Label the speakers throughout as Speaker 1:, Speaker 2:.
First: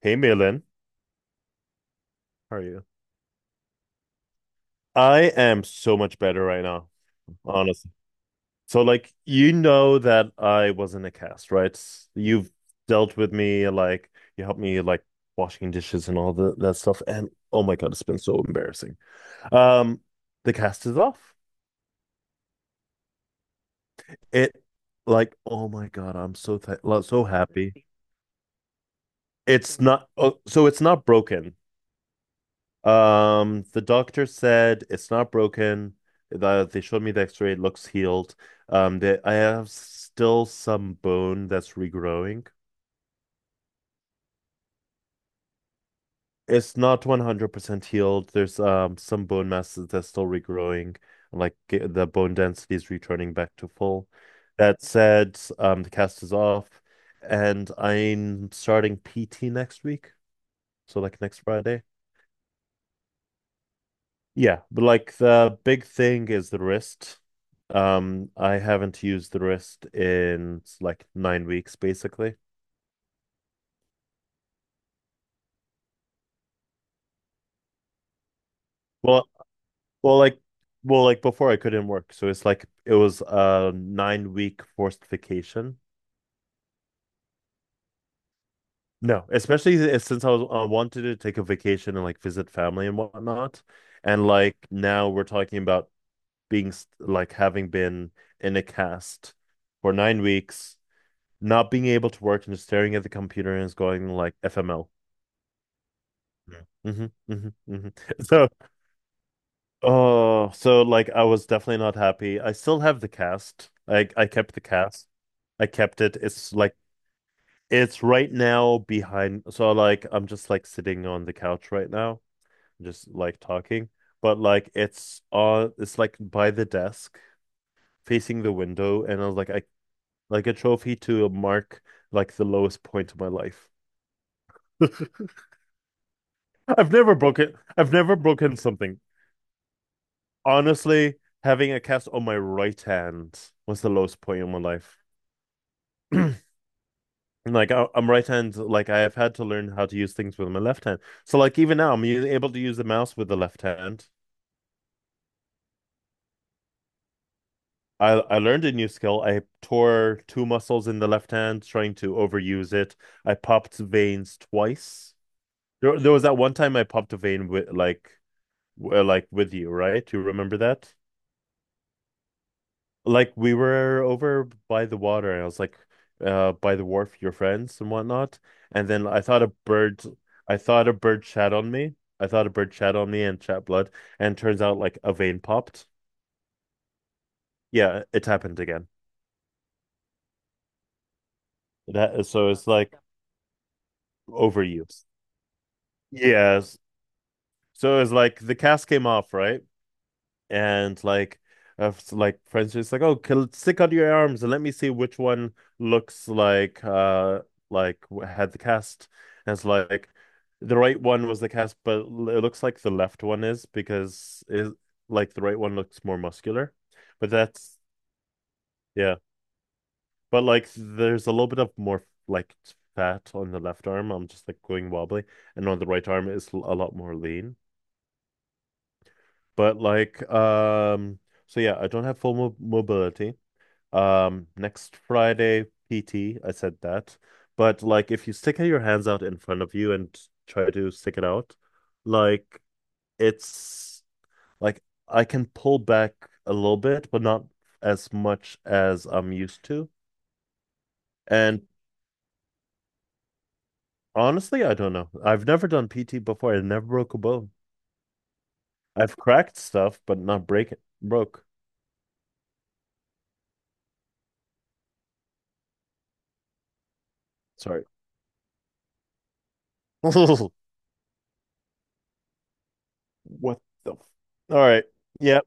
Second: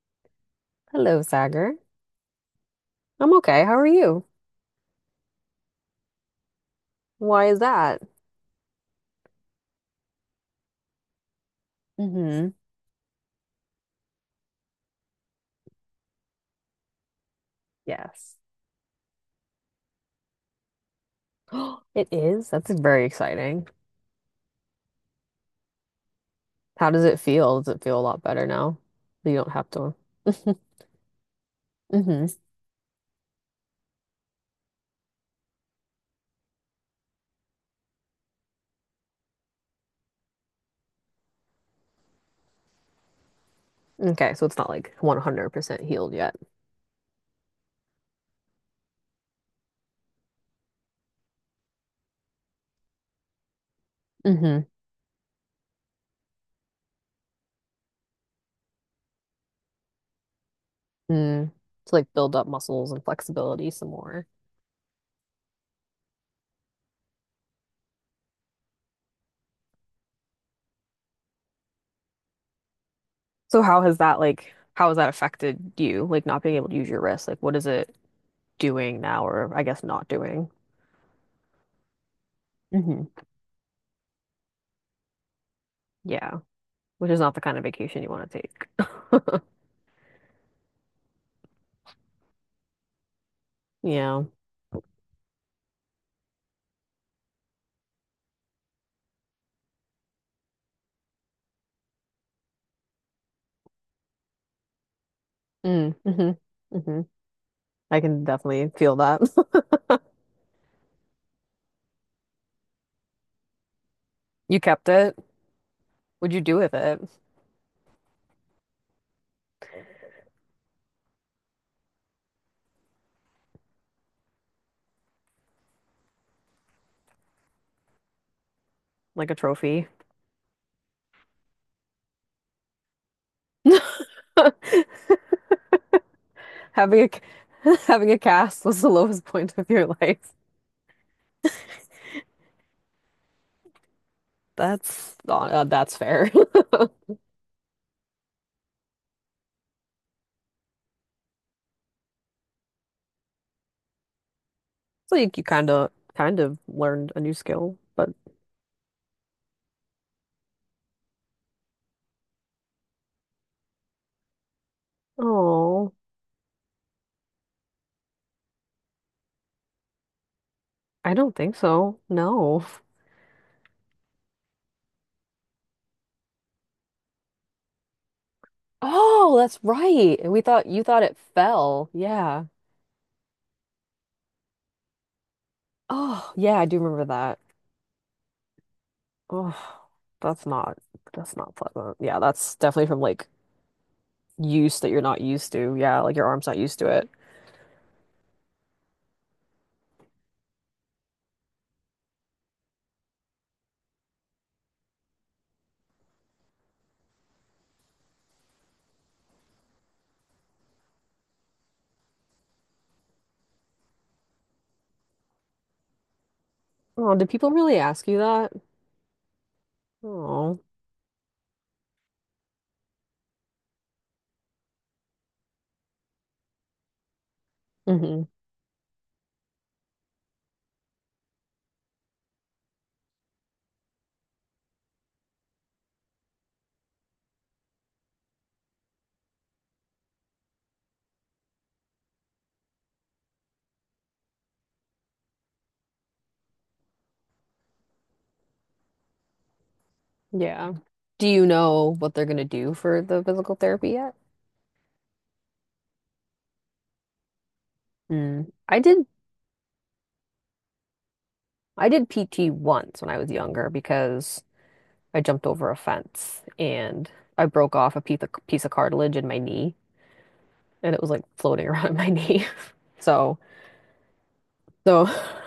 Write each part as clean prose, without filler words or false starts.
Speaker 1: Hey, Malin.
Speaker 2: Hello, Sagar.
Speaker 1: How are you?
Speaker 2: I'm okay. How are you?
Speaker 1: I am so much better right now,
Speaker 2: Why is
Speaker 1: honestly.
Speaker 2: that?
Speaker 1: So, like, you know that I was in a cast, right?
Speaker 2: Mm-hmm.
Speaker 1: You've dealt with me, like, you helped me, like, washing dishes and that stuff. And oh my God, it's been
Speaker 2: Yes.
Speaker 1: so embarrassing. Um, the cast is off.
Speaker 2: It is. That's very exciting.
Speaker 1: It, oh my God, I'm so th
Speaker 2: How does it
Speaker 1: so
Speaker 2: feel? Does it
Speaker 1: happy.
Speaker 2: feel a lot better now? That You don't have to.
Speaker 1: It's not broken.
Speaker 2: Mm-hmm.
Speaker 1: The doctor said it's not broken. They showed me the X-ray, it looks healed. I have still some bone that's regrowing.
Speaker 2: Okay, so it's not like 100% healed yet.
Speaker 1: It's not 100% healed. There's some bone masses that's still regrowing, like the bone density is returning back to full.
Speaker 2: Mm-hmm.
Speaker 1: That said, the cast is off, and I'm starting PT next week, so like next
Speaker 2: Mm.
Speaker 1: Friday.
Speaker 2: To like build up muscles and flexibility some more.
Speaker 1: Yeah, but like the big thing is the wrist. I haven't used the wrist in like 9 weeks, basically.
Speaker 2: So how has that affected you? Like not being able to use your wrist? Like what is it doing now,
Speaker 1: Well,
Speaker 2: or I guess not
Speaker 1: well, like,
Speaker 2: doing?
Speaker 1: well, before I couldn't work, so it's like it
Speaker 2: Mm-hmm.
Speaker 1: was a 9 week forced vacation.
Speaker 2: Yeah. Which is not the kind of vacation you want to take.
Speaker 1: No, especially since I wanted to take a vacation and like visit family and whatnot,
Speaker 2: Yeah.
Speaker 1: and like now we're talking about like having been in a cast for 9 weeks not being able to work and just staring at the computer and it's going like FML.
Speaker 2: Mm, hmm hmm.
Speaker 1: Hmm, hmm, hmm.
Speaker 2: I can
Speaker 1: So,
Speaker 2: definitely feel that.
Speaker 1: oh, so like I was definitely not happy. I still have the cast. Like I kept
Speaker 2: You
Speaker 1: the
Speaker 2: kept
Speaker 1: cast.
Speaker 2: it.
Speaker 1: I kept it.
Speaker 2: What'd you do with it?
Speaker 1: It's right now behind. So like I'm just like sitting on the couch right now, just like talking. But like it's on. It's like by the desk, facing the window, and I
Speaker 2: Like a
Speaker 1: was like, I
Speaker 2: trophy.
Speaker 1: like a trophy to mark like the lowest point of my life.
Speaker 2: Having a
Speaker 1: I've
Speaker 2: having
Speaker 1: never
Speaker 2: a
Speaker 1: broken
Speaker 2: cast was the
Speaker 1: something.
Speaker 2: lowest point of your life.
Speaker 1: Honestly, having a cast on my right hand was the lowest point in my life.
Speaker 2: That's not, that's fair.
Speaker 1: Like I'm right hand, like I have had to learn how to use things with my left hand. So like even now, able to use the mouse with the left hand.
Speaker 2: So you kind of learned a new skill, but
Speaker 1: I learned a new skill. I tore two muscles in the left hand trying to overuse it. I popped veins twice.
Speaker 2: oh,
Speaker 1: There was that one time I popped a vein with like like with you, right? You remember that?
Speaker 2: I don't think so. No.
Speaker 1: Like we were over by the water, and I was like, by the wharf, your friends and whatnot. And then I
Speaker 2: Oh,
Speaker 1: thought a
Speaker 2: that's
Speaker 1: bird,
Speaker 2: right. And we
Speaker 1: I
Speaker 2: thought you
Speaker 1: thought a
Speaker 2: thought it
Speaker 1: bird shat on
Speaker 2: fell.
Speaker 1: me. I
Speaker 2: Yeah.
Speaker 1: thought a bird shat on me and shat blood, and turns out like a vein popped.
Speaker 2: Oh, yeah, I do remember that.
Speaker 1: Yeah, it happened again.
Speaker 2: Oh, that's not that's not pleasant. Yeah,
Speaker 1: That So
Speaker 2: that's
Speaker 1: it's
Speaker 2: definitely
Speaker 1: like
Speaker 2: from like use that you're
Speaker 1: overuse.
Speaker 2: not used to. Yeah, like your arm's not used
Speaker 1: Yes.
Speaker 2: to it.
Speaker 1: So it's like the cast came off, right? and like uh, like friends just like oh kill, stick under your arms and let me see which one looks like like had the cast, and it's like the right one was the cast, but it looks like the left one is because it like the right one looks more muscular,
Speaker 2: Oh, did
Speaker 1: but
Speaker 2: people really
Speaker 1: that's
Speaker 2: ask you that?
Speaker 1: yeah, but
Speaker 2: Oh,
Speaker 1: like there's a little bit of more like fat on the left arm, I'm just like going wobbly, and on the right arm is a lot more lean,
Speaker 2: hmm.
Speaker 1: but like so yeah, I don't have full mo mobility. Next Friday, PT, I said that. But like if you stick your hands out in front of you and try to stick it out, like it's like, I can pull back a little bit, but not as much as I'm used to.
Speaker 2: Yeah. Do you
Speaker 1: And
Speaker 2: know what they're gonna do for the physical therapy yet?
Speaker 1: honestly, I don't know. I've never done PT before. I never broke a bone.
Speaker 2: Mm.
Speaker 1: I've cracked stuff, but not break it. Broke.
Speaker 2: I did PT once when I was younger because I jumped over a fence and I broke
Speaker 1: Sorry.
Speaker 2: off a piece of cartilage in my knee, and it was like floating around my knee. So,
Speaker 1: What the f- All right.
Speaker 2: so
Speaker 1: Yeah.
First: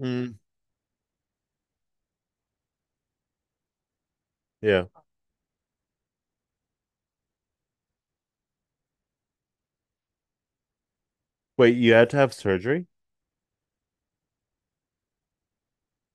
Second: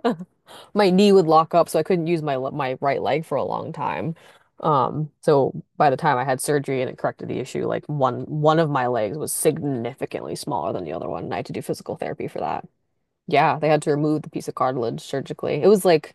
Speaker 1: Mm,
Speaker 2: my knee would lock up, so I couldn't use my my right leg for a long time.
Speaker 1: yeah.
Speaker 2: So by the time I had surgery and it corrected the issue, like one of my legs was significantly smaller than the other one, and I had to do
Speaker 1: Wait, you
Speaker 2: physical
Speaker 1: had to
Speaker 2: therapy
Speaker 1: have
Speaker 2: for that.
Speaker 1: surgery?
Speaker 2: Yeah, they had to remove the piece of cartilage surgically. It was like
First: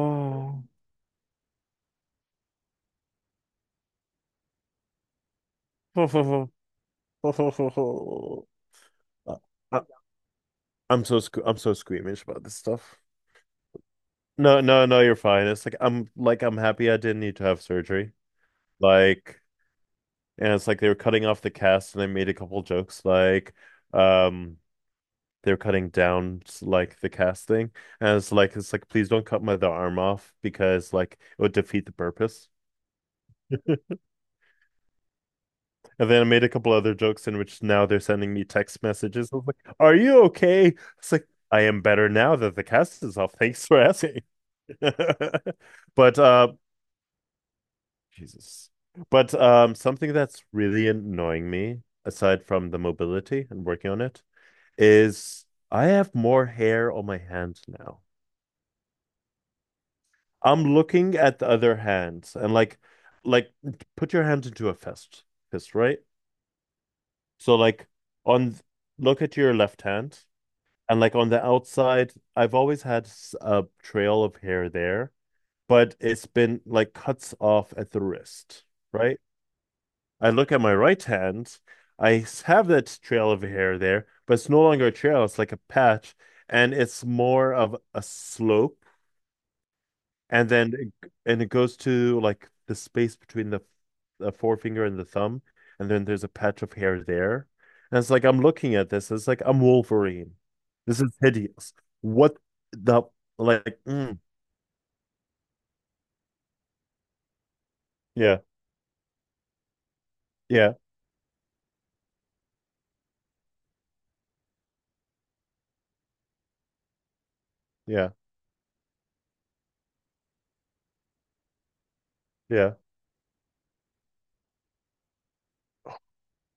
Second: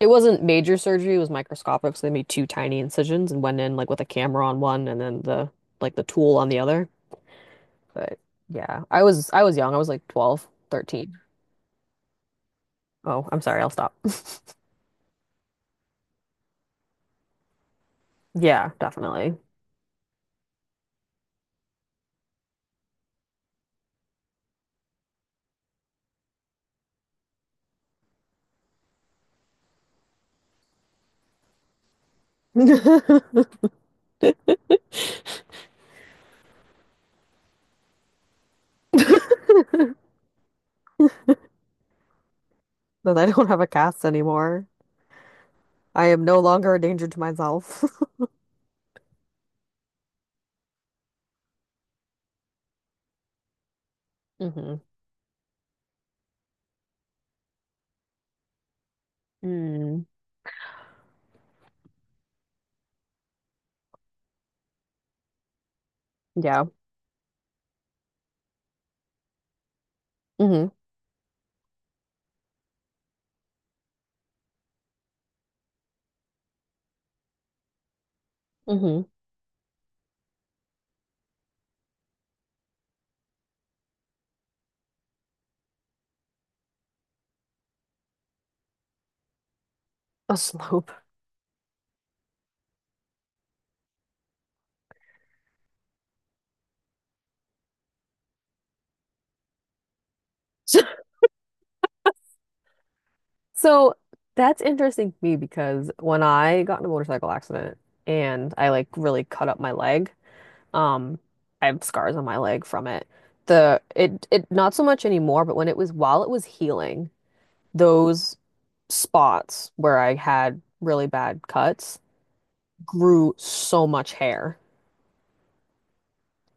Speaker 2: it wasn't major surgery, it was microscopic, so they made two tiny incisions and went in like with a camera on one, and then the like the
Speaker 1: ho, ho,
Speaker 2: tool on
Speaker 1: ho,
Speaker 2: the other.
Speaker 1: ho, ho, ho,
Speaker 2: But
Speaker 1: ho.
Speaker 2: yeah,
Speaker 1: I,
Speaker 2: I was young. I
Speaker 1: I,
Speaker 2: was like 12,
Speaker 1: I'm
Speaker 2: 13.
Speaker 1: so I'm so squeamish about this stuff.
Speaker 2: Oh, I'm sorry, I'll stop.
Speaker 1: No, no, no, You're fine. It's like I'm happy I didn't need to have surgery.
Speaker 2: Yeah, definitely.
Speaker 1: Like, and it's like they were cutting off the cast, and they made a couple jokes like, um, they were cutting down like the cast thing, and it's like please don't cut my the arm off because like it would defeat the purpose. And then I made a couple other jokes in which now they're sending me text messages. I was like, "Are you okay?" It's like I am better now that the cast
Speaker 2: that
Speaker 1: is
Speaker 2: I
Speaker 1: off.
Speaker 2: don't have
Speaker 1: Thanks
Speaker 2: a
Speaker 1: for
Speaker 2: cast
Speaker 1: asking.
Speaker 2: anymore. I
Speaker 1: But
Speaker 2: am no longer a danger to myself.
Speaker 1: Jesus. But something that's really annoying me, aside from the mobility and working on it,
Speaker 2: Mm-hmm.
Speaker 1: is I have more hair on my hand now.
Speaker 2: Mm.
Speaker 1: I'm looking at the other hands and like put your hand into a fist, right?
Speaker 2: Yeah.
Speaker 1: So on, look at your left hand.
Speaker 2: Mm-hmm.
Speaker 1: And like on the outside, I've always had a trail of hair there, but it's been like cuts off at the wrist,
Speaker 2: Mm-hmm.
Speaker 1: right? I look at my right hand, I have that trail of hair there, but it's no longer a trail, it's like a patch, and it's more of a slope,
Speaker 2: A
Speaker 1: and
Speaker 2: slope.
Speaker 1: and it goes to like the space between the forefinger and the thumb, and then there's a patch of hair there. And it's like I'm looking at this. It's like I'm Wolverine. This is hideous. What the like?
Speaker 2: So
Speaker 1: Mm,
Speaker 2: that's interesting to me because when I got in a motorcycle accident
Speaker 1: yeah,
Speaker 2: and I like really cut up my leg,
Speaker 1: yeah,
Speaker 2: um, I have scars on my leg from it. The it not so much anymore, but when it was while it was healing,
Speaker 1: yeah,
Speaker 2: those spots where I had really bad cuts
Speaker 1: yeah,
Speaker 2: grew so much hair.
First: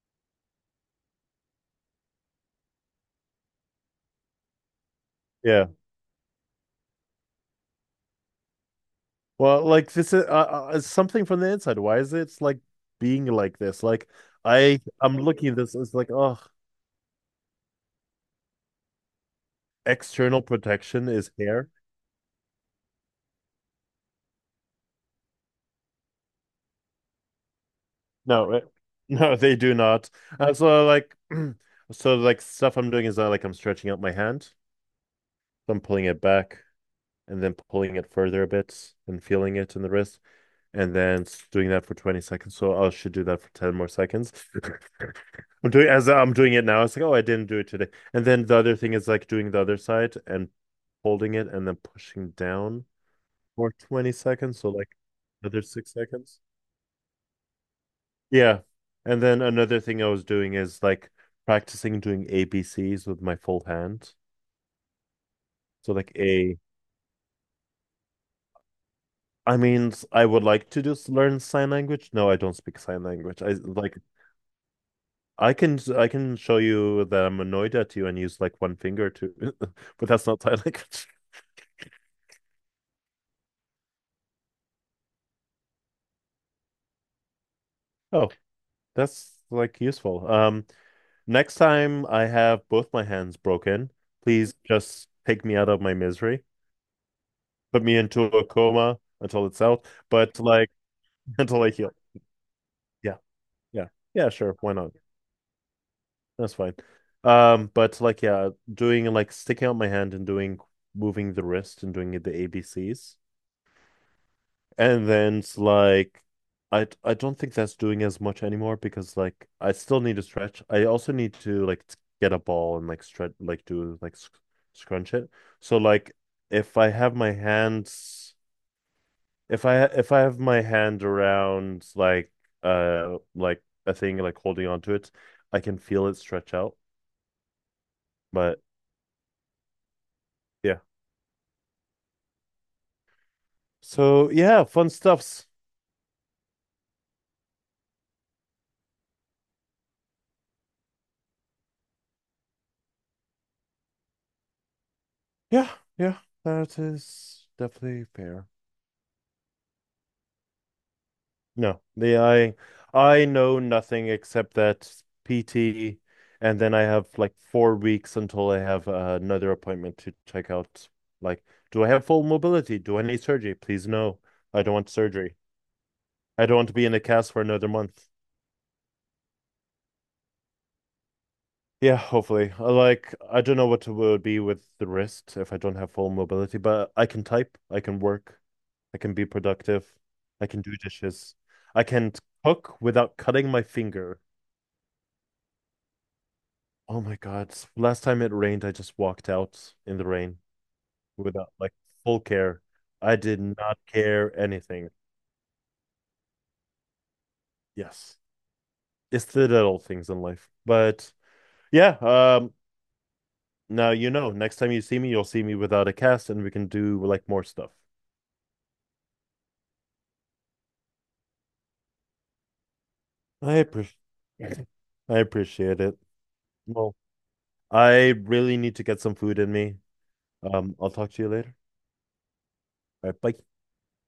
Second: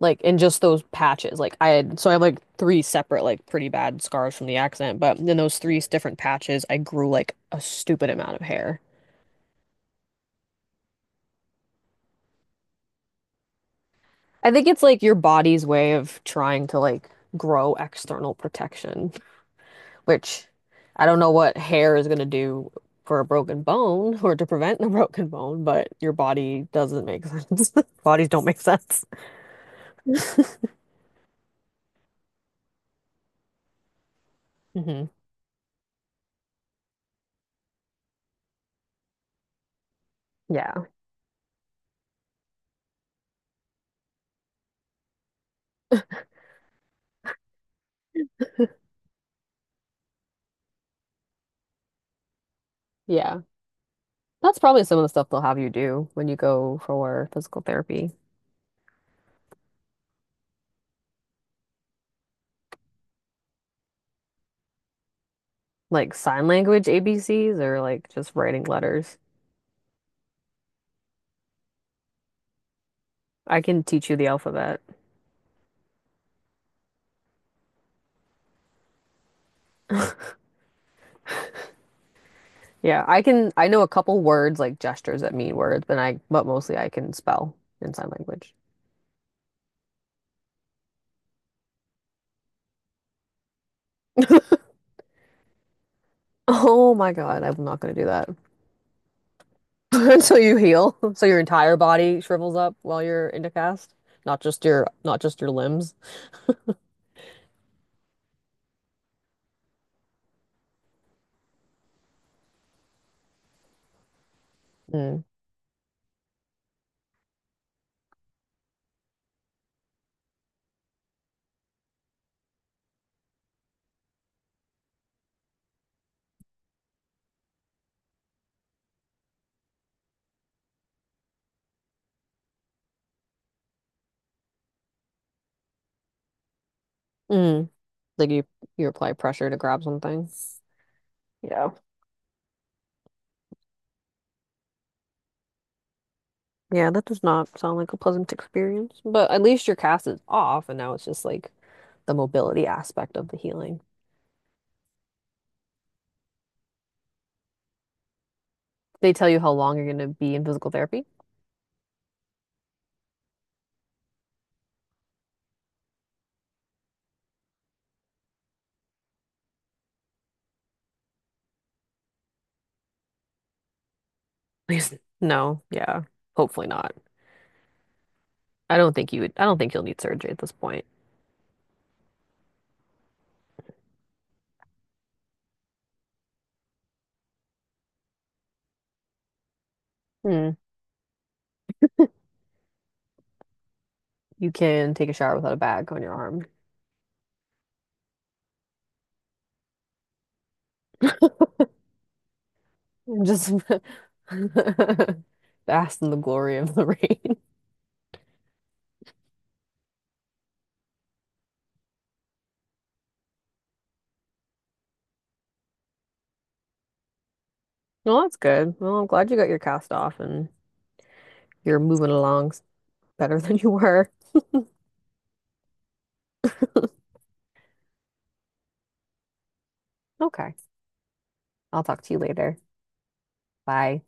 Speaker 2: Like in just those patches. Like I had, so I have like three separate, like pretty bad scars from the accident, but in those
Speaker 1: yeah.
Speaker 2: three different patches, I grew like a stupid amount of hair.
Speaker 1: Well, like this is something from the inside. Why is it like being like this? Like
Speaker 2: I think it's like your
Speaker 1: I'm looking at
Speaker 2: body's
Speaker 1: this.
Speaker 2: way
Speaker 1: It's like
Speaker 2: of
Speaker 1: oh,
Speaker 2: trying to like grow external protection,
Speaker 1: external
Speaker 2: which I
Speaker 1: protection
Speaker 2: don't
Speaker 1: is
Speaker 2: know what
Speaker 1: hair.
Speaker 2: hair is going to do for a broken bone or to prevent a broken bone, but your body doesn't make sense. Bodies don't
Speaker 1: No,
Speaker 2: make
Speaker 1: it-
Speaker 2: sense.
Speaker 1: no, they do not. And so like so like stuff I'm doing is that like I'm stretching out my hand,
Speaker 2: Hmm.
Speaker 1: so I'm pulling it back and then pulling it further a bit and feeling it in the wrist
Speaker 2: Yeah.
Speaker 1: and then doing that for 20 seconds. So I should do that for 10 more seconds. I'm doing as I'm doing it now. It's like, oh, I didn't do it today. And then the other thing is like doing the other side and holding it and then pushing down
Speaker 2: Yeah.
Speaker 1: for 20
Speaker 2: That's
Speaker 1: seconds. So
Speaker 2: probably
Speaker 1: like
Speaker 2: some of the stuff they'll have
Speaker 1: another
Speaker 2: you
Speaker 1: six
Speaker 2: do when you
Speaker 1: seconds.
Speaker 2: go for physical therapy.
Speaker 1: Yeah. And then another thing I was doing is like practicing doing ABCs with my full hand. So
Speaker 2: Like
Speaker 1: like
Speaker 2: sign
Speaker 1: A,
Speaker 2: language ABCs, or like just writing letters?
Speaker 1: I mean, I would like to just learn sign language. No, I don't speak sign language.
Speaker 2: I can teach you the alphabet.
Speaker 1: I can show you that I'm annoyed at you and use like one finger to, but that's not sign language.
Speaker 2: Yeah, I know a couple words like gestures that mean words, but I but mostly I can spell in sign
Speaker 1: Oh,
Speaker 2: language.
Speaker 1: that's like useful. Next time I have both my hands broken, please just take me out of my misery,
Speaker 2: Oh my God, I'm not
Speaker 1: put
Speaker 2: gonna
Speaker 1: me
Speaker 2: do
Speaker 1: into
Speaker 2: that.
Speaker 1: a coma until it's out,
Speaker 2: Until
Speaker 1: but
Speaker 2: you
Speaker 1: like
Speaker 2: heal. So your
Speaker 1: until I
Speaker 2: entire
Speaker 1: heal.
Speaker 2: body shrivels up while
Speaker 1: Yeah,
Speaker 2: you're in the
Speaker 1: yeah,
Speaker 2: cast,
Speaker 1: yeah, sure. Why not?
Speaker 2: not just your limbs.
Speaker 1: That's fine. But like, yeah, doing like sticking out my hand and doing moving the wrist and doing it the ABCs, and
Speaker 2: Mm.
Speaker 1: then it's like, I don't think that's doing as much anymore because like I still need to stretch. I also need to like get a ball and like stretch, like do like scrunch it. So like, if I have my hands. If I have my hand around like a thing like holding onto it, I can feel it stretch out.
Speaker 2: Mm. Like you
Speaker 1: But
Speaker 2: you apply pressure to grab something.
Speaker 1: yeah.
Speaker 2: Yeah.
Speaker 1: So yeah, fun stuffs.
Speaker 2: Yeah, that does not sound like a pleasant experience, but at least your cast is off, and now it's just like the mobility aspect of the healing.
Speaker 1: Yeah, yeah. That is definitely fair.
Speaker 2: They tell you how long you're going to be in physical therapy?
Speaker 1: No, the I know nothing except that PT, and then I have like 4 weeks until I have another appointment to check out. Like, do I have full mobility? Do I need surgery? Please no. I don't want
Speaker 2: Please.
Speaker 1: surgery.
Speaker 2: No, yeah,
Speaker 1: I don't
Speaker 2: hopefully
Speaker 1: want to be
Speaker 2: not.
Speaker 1: in a cast for another month.
Speaker 2: I don't think you'll need surgery at this point.
Speaker 1: Yeah, hopefully. I like, I don't know what it will be with the wrist if I don't have full mobility, but I can type, I can work, I can be productive, I
Speaker 2: Hmm.
Speaker 1: can do dishes, I can cook without cutting my finger.
Speaker 2: You can take a shower without a bag on your arm.
Speaker 1: Oh my God. Last time it rained, I just walked out in the rain without like full care. I did
Speaker 2: Just
Speaker 1: not care anything.
Speaker 2: bask in the glory of the rain.
Speaker 1: Yes. It's the little things in life. But yeah, now you know, next time you see me, you'll see me without a cast and we can do like more stuff.
Speaker 2: Well, that's good. Well, I'm glad you got your cast off, and you're moving along better
Speaker 1: I
Speaker 2: than you
Speaker 1: appreciate
Speaker 2: were.
Speaker 1: I appreciate it. Well, I really need to get some food in me.
Speaker 2: Okay,
Speaker 1: I'll talk to you later.
Speaker 2: I'll talk to you later.
Speaker 1: All right, bye.
Speaker 2: Bye.